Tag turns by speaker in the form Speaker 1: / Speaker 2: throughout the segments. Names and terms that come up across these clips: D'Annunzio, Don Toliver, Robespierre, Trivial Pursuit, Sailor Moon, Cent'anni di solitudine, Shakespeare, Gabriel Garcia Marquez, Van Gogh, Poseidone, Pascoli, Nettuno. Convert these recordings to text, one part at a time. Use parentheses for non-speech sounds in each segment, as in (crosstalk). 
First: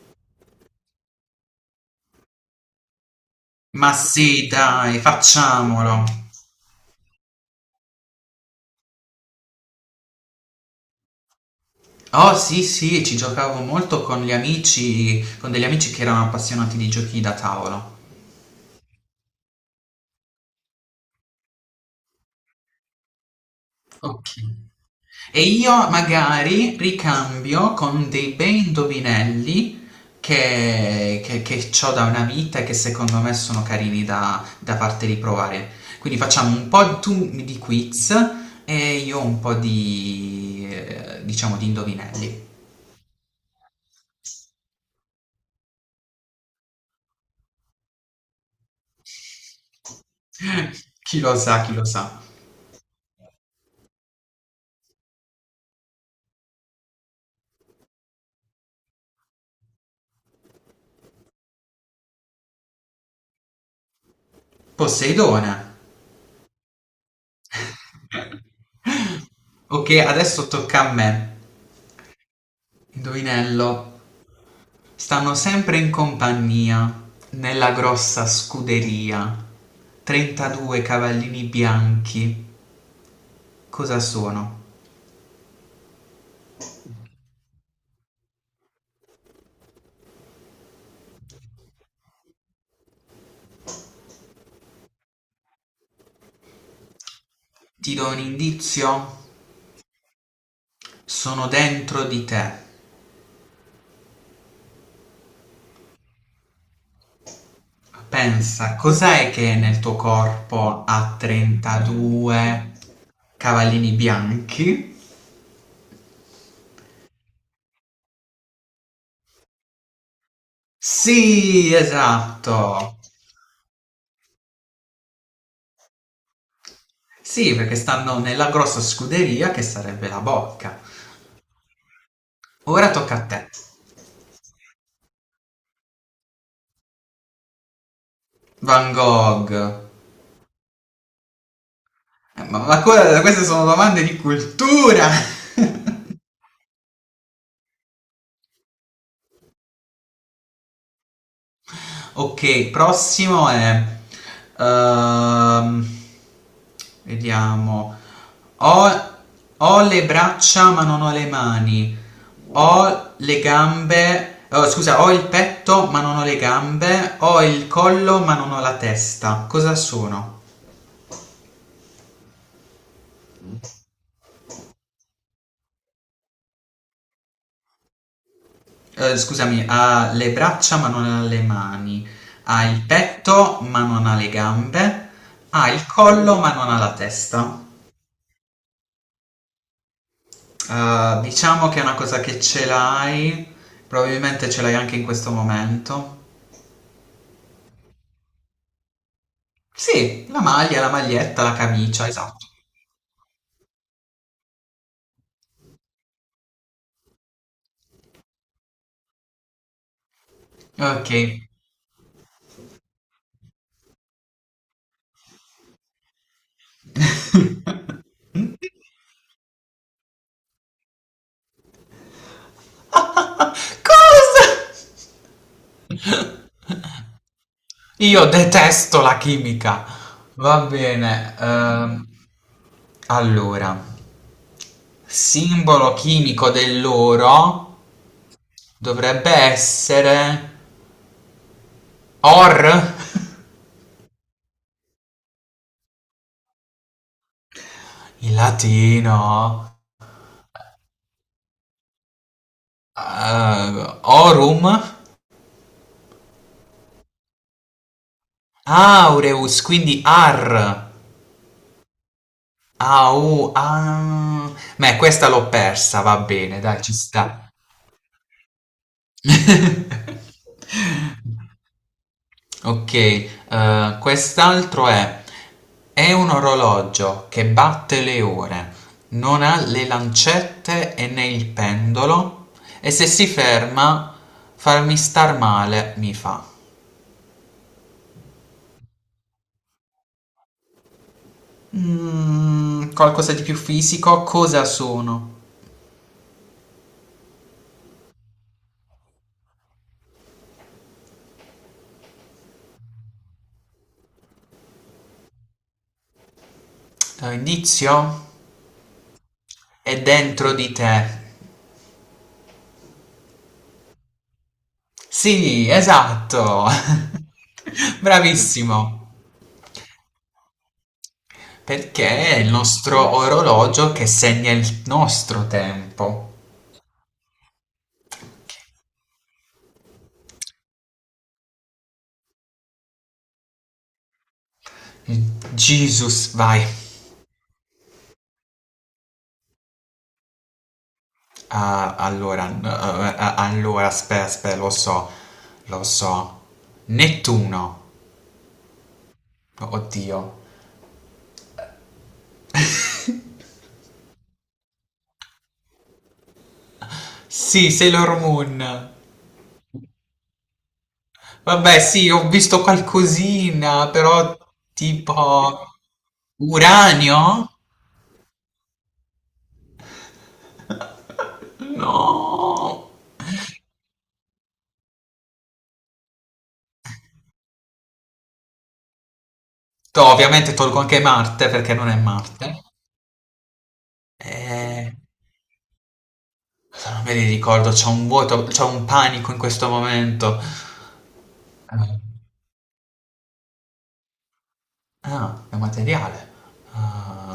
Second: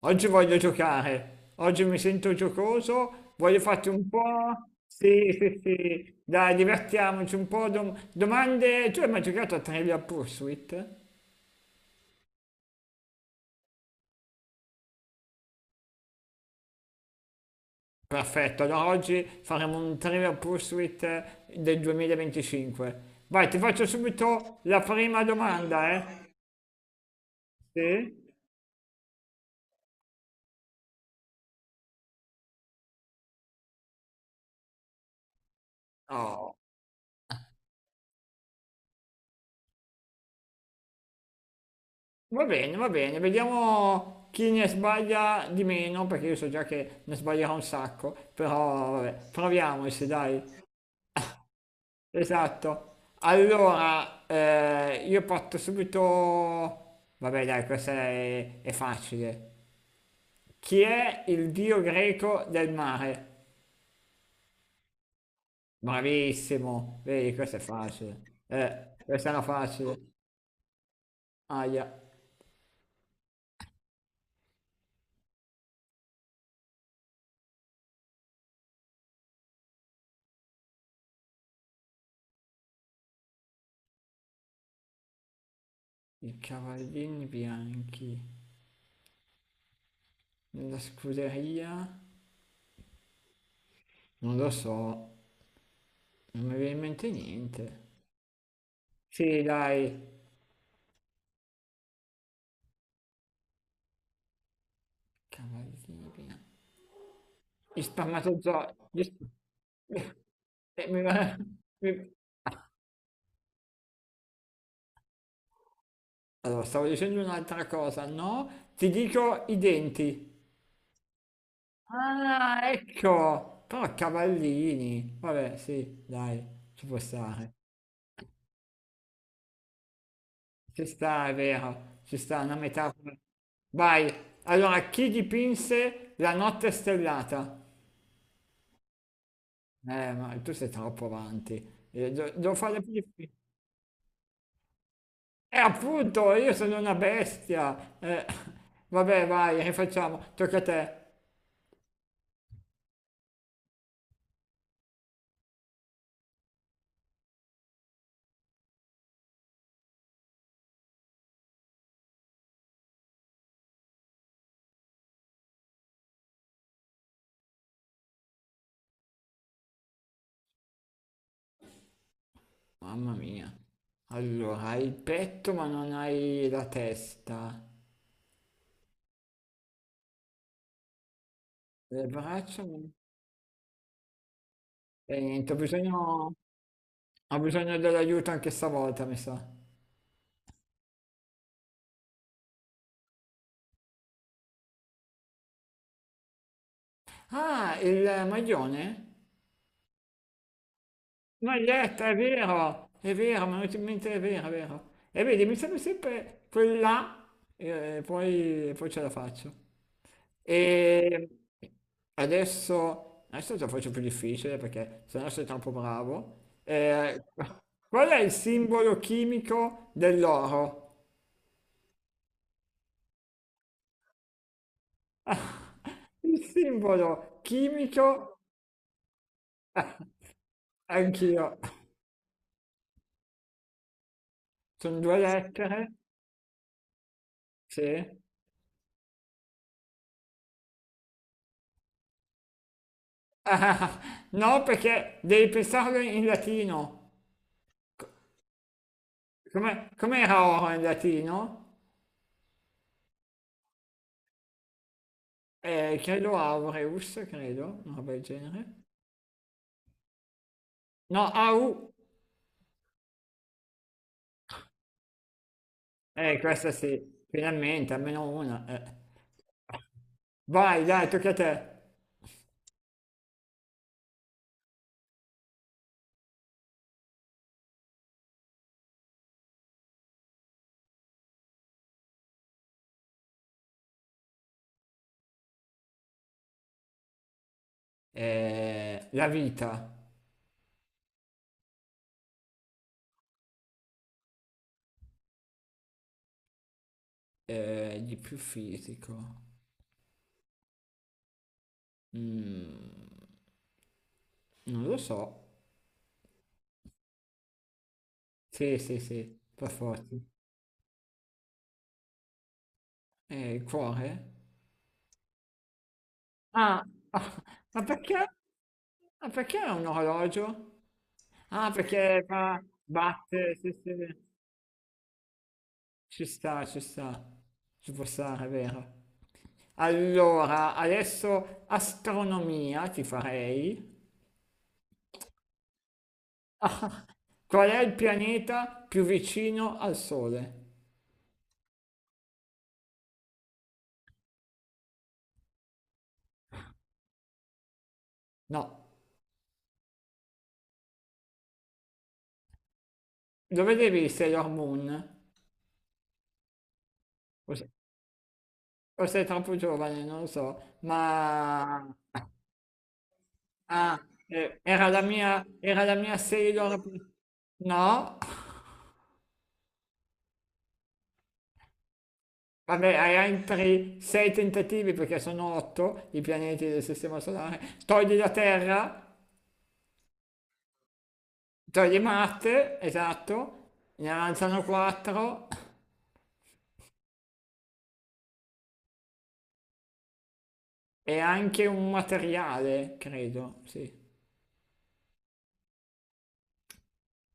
Speaker 1: Oggi voglio giocare, oggi mi sento giocoso, voglio farti
Speaker 2: Ma
Speaker 1: un po'.
Speaker 2: sì, dai,
Speaker 1: Sì, sì,
Speaker 2: facciamolo.
Speaker 1: sì, dai, divertiamoci un po'. Domande, tu hai mai giocato a Trivial Pursuit?
Speaker 2: Oh sì, sì, ci giocavo molto con gli amici, con degli amici che erano appassionati di giochi da tavolo.
Speaker 1: Perfetto, allora oggi faremo un Trivial Pursuit del 2025. Vai, ti faccio
Speaker 2: Ok.
Speaker 1: subito la prima
Speaker 2: E io
Speaker 1: domanda, eh?
Speaker 2: magari ricambio con
Speaker 1: Sì?
Speaker 2: dei bei indovinelli che ho da una vita e che secondo me sono carini da, da farti riprovare. Quindi
Speaker 1: Oh,
Speaker 2: facciamo un po' tu di quiz e io un po' di, diciamo, di indovinelli.
Speaker 1: va bene, vediamo chi ne sbaglia di meno, perché io so già che ne sbaglierò un sacco, però vabbè, proviamoci, dai.
Speaker 2: (laughs) Chi lo sa, chi lo sa.
Speaker 1: Esatto. Allora, io parto subito... Vabbè, dai, è facile. Chi è il dio greco del mare?
Speaker 2: Poseidone.
Speaker 1: Bravissimo. Vedi, questa è facile. Questa è una
Speaker 2: Ok,
Speaker 1: facile.
Speaker 2: adesso tocca a me.
Speaker 1: Aia.
Speaker 2: Indovinello. Stanno sempre in compagnia, nella grossa scuderia. 32 cavallini bianchi. Cosa sono?
Speaker 1: I cavallini bianchi. Nella scuderia? Non lo so. Non mi viene in mente niente.
Speaker 2: Ti do un indizio?
Speaker 1: Sì, dai.
Speaker 2: Sono dentro di te.
Speaker 1: Cavallini bianchi, gli spermatozoi,
Speaker 2: Pensa, cos'è che nel tuo
Speaker 1: (laughs)
Speaker 2: corpo
Speaker 1: e
Speaker 2: ha
Speaker 1: (laughs) mi-
Speaker 2: 32 cavallini bianchi?
Speaker 1: Allora, stavo dicendo un'altra cosa, no? Ti dico i denti.
Speaker 2: Sì,
Speaker 1: Ah,
Speaker 2: esatto.
Speaker 1: ecco! Però cavallini. Vabbè, sì, dai, ci può stare.
Speaker 2: Sì, perché stanno nella grossa scuderia che sarebbe la bocca.
Speaker 1: Ci sta, è vero. Ci sta una
Speaker 2: Ora tocca
Speaker 1: metafora.
Speaker 2: a te.
Speaker 1: Vai. Allora, chi dipinse la notte stellata?
Speaker 2: Van Gogh.
Speaker 1: Ma tu sei troppo avanti. Devo
Speaker 2: Ma,
Speaker 1: fare più difficile.
Speaker 2: queste sono domande di cultura.
Speaker 1: E
Speaker 2: (laughs)
Speaker 1: appunto, io sono una bestia. Vabbè, vai, rifacciamo. Tocca a te.
Speaker 2: Ok, prossimo è... ehm, vediamo. Ho, Ho le braccia ma non ho le mani. Ho le gambe... oh, scusa, Ho il petto ma non ho le gambe. Ho il collo ma non ho la testa. Cosa sono?
Speaker 1: Mamma mia. Allora, hai il petto ma non hai la testa.
Speaker 2: Eh, scusami, ha le braccia ma non ha le
Speaker 1: Le
Speaker 2: mani,
Speaker 1: braccia...
Speaker 2: ha
Speaker 1: ma-
Speaker 2: il petto ma non ha le gambe,
Speaker 1: E niente,
Speaker 2: ha il collo ma non ha la
Speaker 1: ho
Speaker 2: testa.
Speaker 1: bisogno dell'aiuto anche stavolta, mi sa.
Speaker 2: Diciamo che è una cosa che ce l'hai, probabilmente ce l'hai anche in questo momento.
Speaker 1: Ah, il maglione?
Speaker 2: Sì, la maglia, la maglietta, la
Speaker 1: Maglietta,
Speaker 2: camicia, esatto.
Speaker 1: è vero, mi è venuto in mente, è vero, è vero. E vedi, mi serve sempre quella e poi ce la faccio.
Speaker 2: Ok.
Speaker 1: E adesso te lo faccio più difficile perché sennò sei troppo bravo.
Speaker 2: (laughs)
Speaker 1: Qual è il simbolo chimico dell'oro?
Speaker 2: Cosa?
Speaker 1: (laughs) Il simbolo
Speaker 2: Io
Speaker 1: chimico,
Speaker 2: detesto la chimica. Va bene.
Speaker 1: anch'io.
Speaker 2: Allora.
Speaker 1: Sono due lettere,
Speaker 2: Simbolo chimico dell'oro
Speaker 1: sì.
Speaker 2: dovrebbe essere Or.
Speaker 1: Ah, no, perché devi pensarlo in latino.
Speaker 2: (laughs) In latino
Speaker 1: Com'era oro in latino?
Speaker 2: Aurum.
Speaker 1: Credo aureus, credo, una roba del genere.
Speaker 2: Aureus, quindi Ar.
Speaker 1: No, au.
Speaker 2: Au, ah. Beh, questa l'ho persa, va bene,
Speaker 1: Questa
Speaker 2: dai, ci
Speaker 1: sì,
Speaker 2: sta.
Speaker 1: finalmente, almeno una. Eh. Vai, dai, tocca a te.
Speaker 2: (laughs) Ok, quest'altro è un orologio che batte le ore, non ha le lancette e né il pendolo, e se si ferma, farmi star male mi fa.
Speaker 1: La vita,
Speaker 2: Mm, qualcosa di più fisico, cosa sono?
Speaker 1: di più fisico. Mm, non lo so.
Speaker 2: Indizio?
Speaker 1: Sì, sì, sì, per
Speaker 2: È
Speaker 1: forza.
Speaker 2: dentro di te.
Speaker 1: Il cuore?
Speaker 2: Sì, esatto.
Speaker 1: Ah, (laughs) ah, ma
Speaker 2: (laughs)
Speaker 1: perché?
Speaker 2: Bravissimo.
Speaker 1: Ma perché è un orologio? Ah, perché
Speaker 2: Perché è il
Speaker 1: fa
Speaker 2: nostro
Speaker 1: batte, sì, sì,
Speaker 2: orologio che segna il nostro
Speaker 1: ci
Speaker 2: tempo.
Speaker 1: sta, ci sta, ci può stare, è vero. Allora, adesso astronomia ti farei.
Speaker 2: Jesus,
Speaker 1: (laughs)
Speaker 2: vai.
Speaker 1: Ah, qual è il pianeta più vicino al Sole?
Speaker 2: Ah, allora, allora, aspetta, aspetta, lo so, lo so. Nettuno.
Speaker 1: No,
Speaker 2: Oddio.
Speaker 1: lo vedevi Sailor Moon? O se-
Speaker 2: Sì, Sailor Moon.
Speaker 1: o sei troppo giovane, non lo so,
Speaker 2: Vabbè,
Speaker 1: ma
Speaker 2: sì, ho
Speaker 1: (laughs)
Speaker 2: visto qualcosina,
Speaker 1: ah,
Speaker 2: però
Speaker 1: era
Speaker 2: tipo...
Speaker 1: era la mia Sailor...
Speaker 2: Uranio?
Speaker 1: No?
Speaker 2: No.
Speaker 1: Vabbè, hai altri sei tentativi perché sono otto i pianeti del Sistema Solare. Togli la Terra,
Speaker 2: Ovviamente tolgo anche Marte perché non è
Speaker 1: togli
Speaker 2: Marte.
Speaker 1: Marte, esatto, ne avanzano
Speaker 2: Eh,
Speaker 1: quattro
Speaker 2: Non me li ricordo, c'ho un panico in questo momento.
Speaker 1: e anche un
Speaker 2: Eh,
Speaker 1: materiale, credo, sì.
Speaker 2: Ah, è materiale.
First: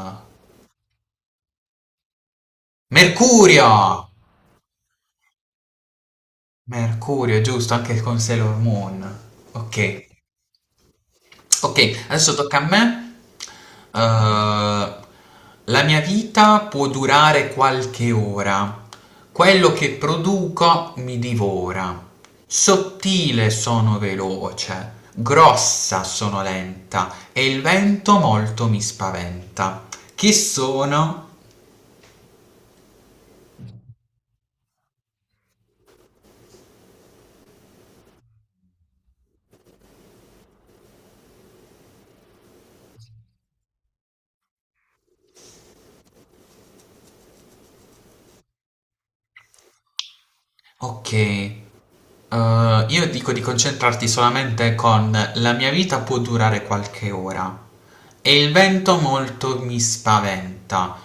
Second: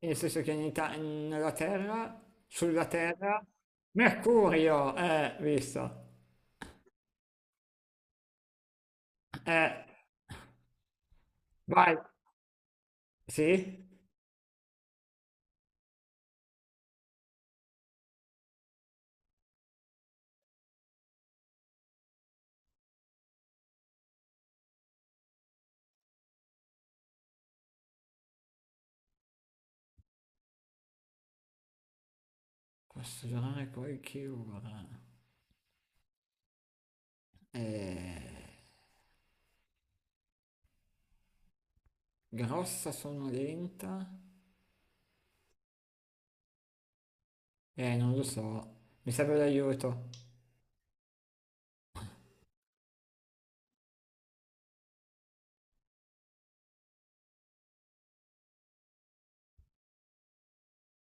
Speaker 1: Nel senso che nella Terra, sulla Terra,
Speaker 2: Mercurio!
Speaker 1: Mercurio, visto,
Speaker 2: Mercurio, giusto, anche con Sailor Moon.
Speaker 1: eh,
Speaker 2: Ok.
Speaker 1: vai,
Speaker 2: Ok, adesso tocca a me.
Speaker 1: sì?
Speaker 2: Eh, la mia vita può durare qualche ora. Quello che produco mi divora. Sottile sono veloce, grossa sono lenta e il vento molto mi spaventa. Chi sono?
Speaker 1: Posso durare qualche ora. Eh, grossa sonolenta? Non lo so, mi serve l'aiuto.
Speaker 2: Ok. Io dico di concentrarti solamente con la mia vita può durare qualche ora e il vento molto mi spaventa.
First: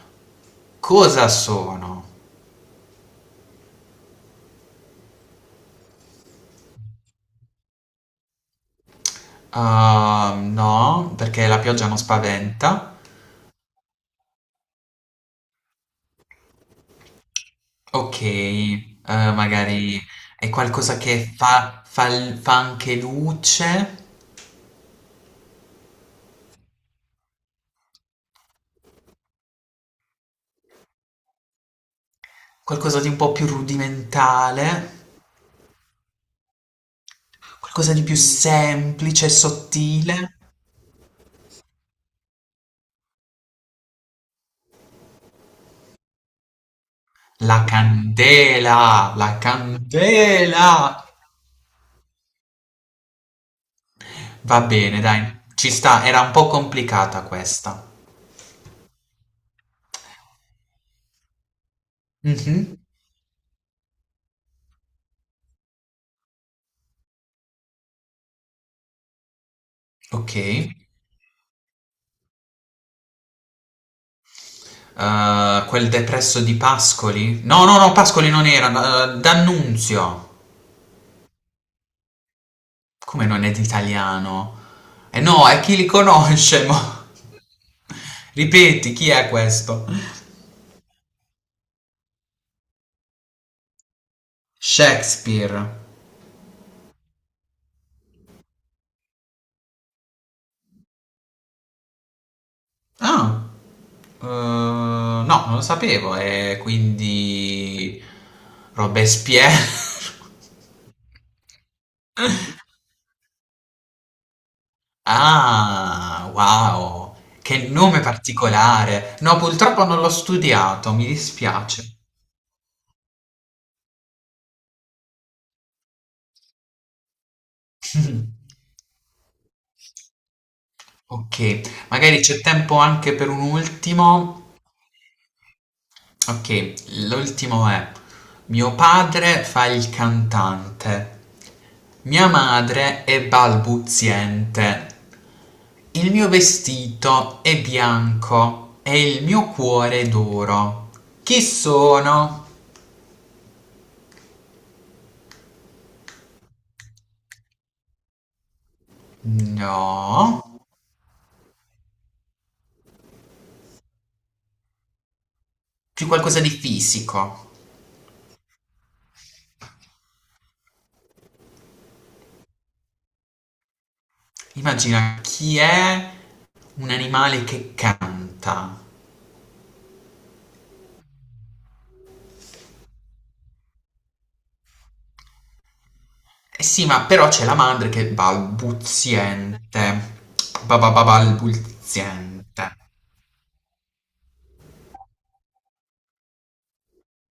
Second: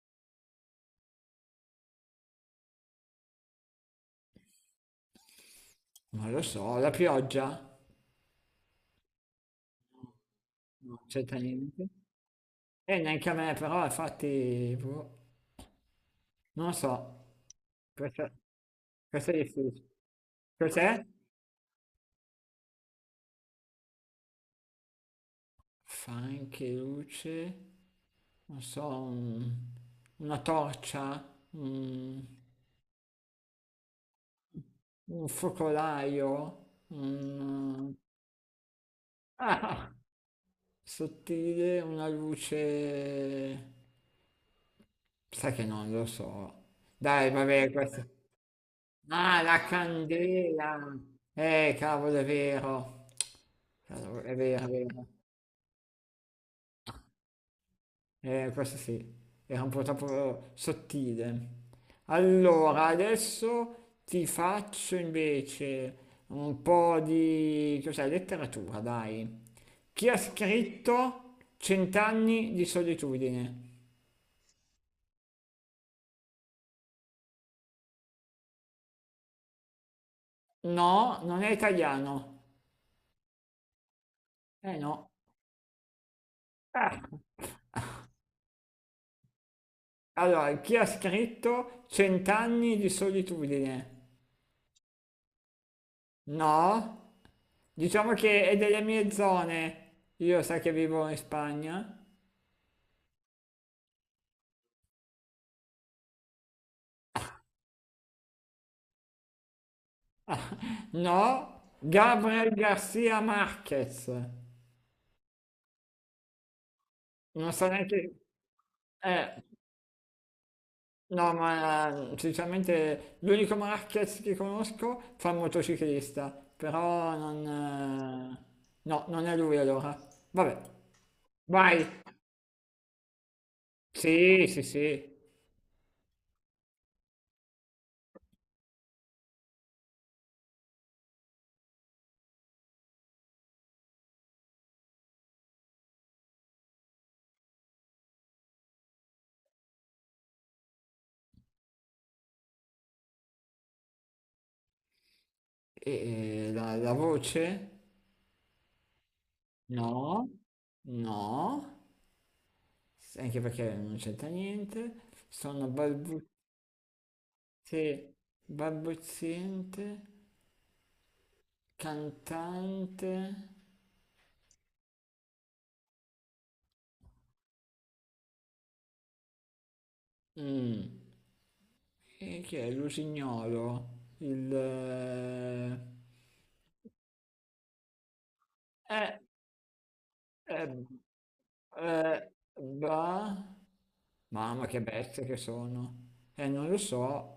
Speaker 2: Cosa sono?
Speaker 1: Non lo so, la pioggia?
Speaker 2: Ah,
Speaker 1: No,
Speaker 2: no, perché la
Speaker 1: certamente.
Speaker 2: pioggia non spaventa.
Speaker 1: E neanche a me, però, infatti, boh, non lo so,
Speaker 2: Ok,
Speaker 1: questa, questa è difficile.
Speaker 2: magari è qualcosa
Speaker 1: Cos'è?
Speaker 2: che fa anche luce,
Speaker 1: Fa anche luce, non so, un- una torcia, un,
Speaker 2: qualcosa di un po' più rudimentale,
Speaker 1: un focolaio, un...
Speaker 2: qualcosa di più semplice,
Speaker 1: Ah!
Speaker 2: sottile.
Speaker 1: Sottile, una luce... Sai che non lo so. Dai,
Speaker 2: La
Speaker 1: vabbè, questa...
Speaker 2: candela, la
Speaker 1: Ah, la
Speaker 2: candela!
Speaker 1: candela! Cavolo, è vero. Cavolo, è
Speaker 2: Va
Speaker 1: vero, è
Speaker 2: bene,
Speaker 1: vero.
Speaker 2: dai, ci sta, era un po' complicata questa.
Speaker 1: Questo sì, era un po' troppo sottile.
Speaker 2: Mhm,
Speaker 1: Allora, adesso ti faccio invece un po' di, cos'è, letteratura, dai. Chi ha
Speaker 2: ok.
Speaker 1: scritto Cent'anni di solitudine?
Speaker 2: Quel depresso di Pascoli? No, no, no, Pascoli non era, D'Annunzio.
Speaker 1: No, non è italiano.
Speaker 2: Come non è d'italiano?
Speaker 1: Eh no.
Speaker 2: Eh no, è chi li conosce, mo.
Speaker 1: Ah.
Speaker 2: (laughs) Ripeti, chi è questo?
Speaker 1: Allora, chi ha scritto Cent'anni di solitudine?
Speaker 2: Shakespeare.
Speaker 1: No. Diciamo che è delle mie zone. Io sai che vivo in Spagna.
Speaker 2: Ah, no, non lo sapevo. E quindi Robespierre.
Speaker 1: No? Gabriel
Speaker 2: (laughs)
Speaker 1: Garcia Marquez.
Speaker 2: Ah, wow,
Speaker 1: Non so
Speaker 2: che
Speaker 1: neanche...
Speaker 2: nome particolare. No,
Speaker 1: Eh,
Speaker 2: purtroppo non l'ho studiato, mi
Speaker 1: no,
Speaker 2: dispiace.
Speaker 1: ma sinceramente l'unico Marquez che conosco fa il motociclista, però non...
Speaker 2: (laughs)
Speaker 1: eh, no, non è lui allora. Vabbè,
Speaker 2: Ok,
Speaker 1: vai.
Speaker 2: magari c'è tempo anche per un
Speaker 1: Sì,
Speaker 2: ultimo.
Speaker 1: sì, sì.
Speaker 2: Ok, l'ultimo è: mio padre fa il cantante, mia madre è balbuziente, il mio vestito è bianco e il mio cuore è d'oro. Chi sono?
Speaker 1: E la voce? No,
Speaker 2: No,
Speaker 1: no. Anche perché non c'entra niente. Sono
Speaker 2: più qualcosa di fisico.
Speaker 1: balbuziente. Cantante?
Speaker 2: Immagina chi è un animale che canta.
Speaker 1: Mm. E chi è? Lusignolo? Il...
Speaker 2: Eh sì, ma però c'è la madre che è
Speaker 1: Eh,
Speaker 2: balbuziente.
Speaker 1: eh,
Speaker 2: Bababalbuziente.
Speaker 1: ba... Mamma che bestie che sono. Non lo so.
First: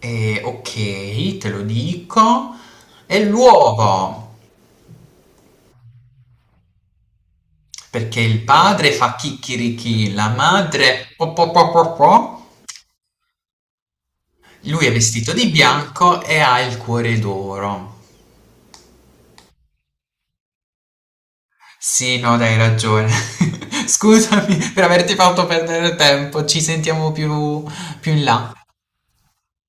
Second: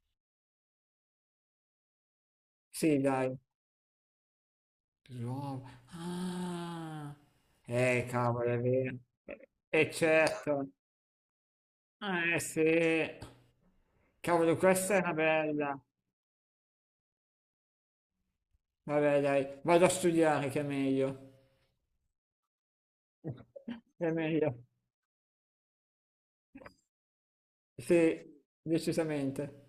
Speaker 2: E ok, te lo dico.
Speaker 1: Sì,
Speaker 2: E
Speaker 1: dai.
Speaker 2: l'uovo,
Speaker 1: Ruolo. Ah.
Speaker 2: perché il
Speaker 1: Cavolo, è
Speaker 2: padre
Speaker 1: vero.
Speaker 2: fa
Speaker 1: E
Speaker 2: chicchirichì, la
Speaker 1: certo.
Speaker 2: madre po po po po po.
Speaker 1: Sì. Cavolo,
Speaker 2: Lui è
Speaker 1: questa è una
Speaker 2: vestito di
Speaker 1: bella.
Speaker 2: bianco e ha il cuore d'oro.
Speaker 1: Vabbè, dai, vado a studiare che è meglio.
Speaker 2: Sì, no, dai, hai ragione. (laughs)
Speaker 1: (laughs) È
Speaker 2: Scusami
Speaker 1: meglio.
Speaker 2: per averti fatto perdere tempo. Ci sentiamo più più in
Speaker 1: Sì,
Speaker 2: là.
Speaker 1: decisamente.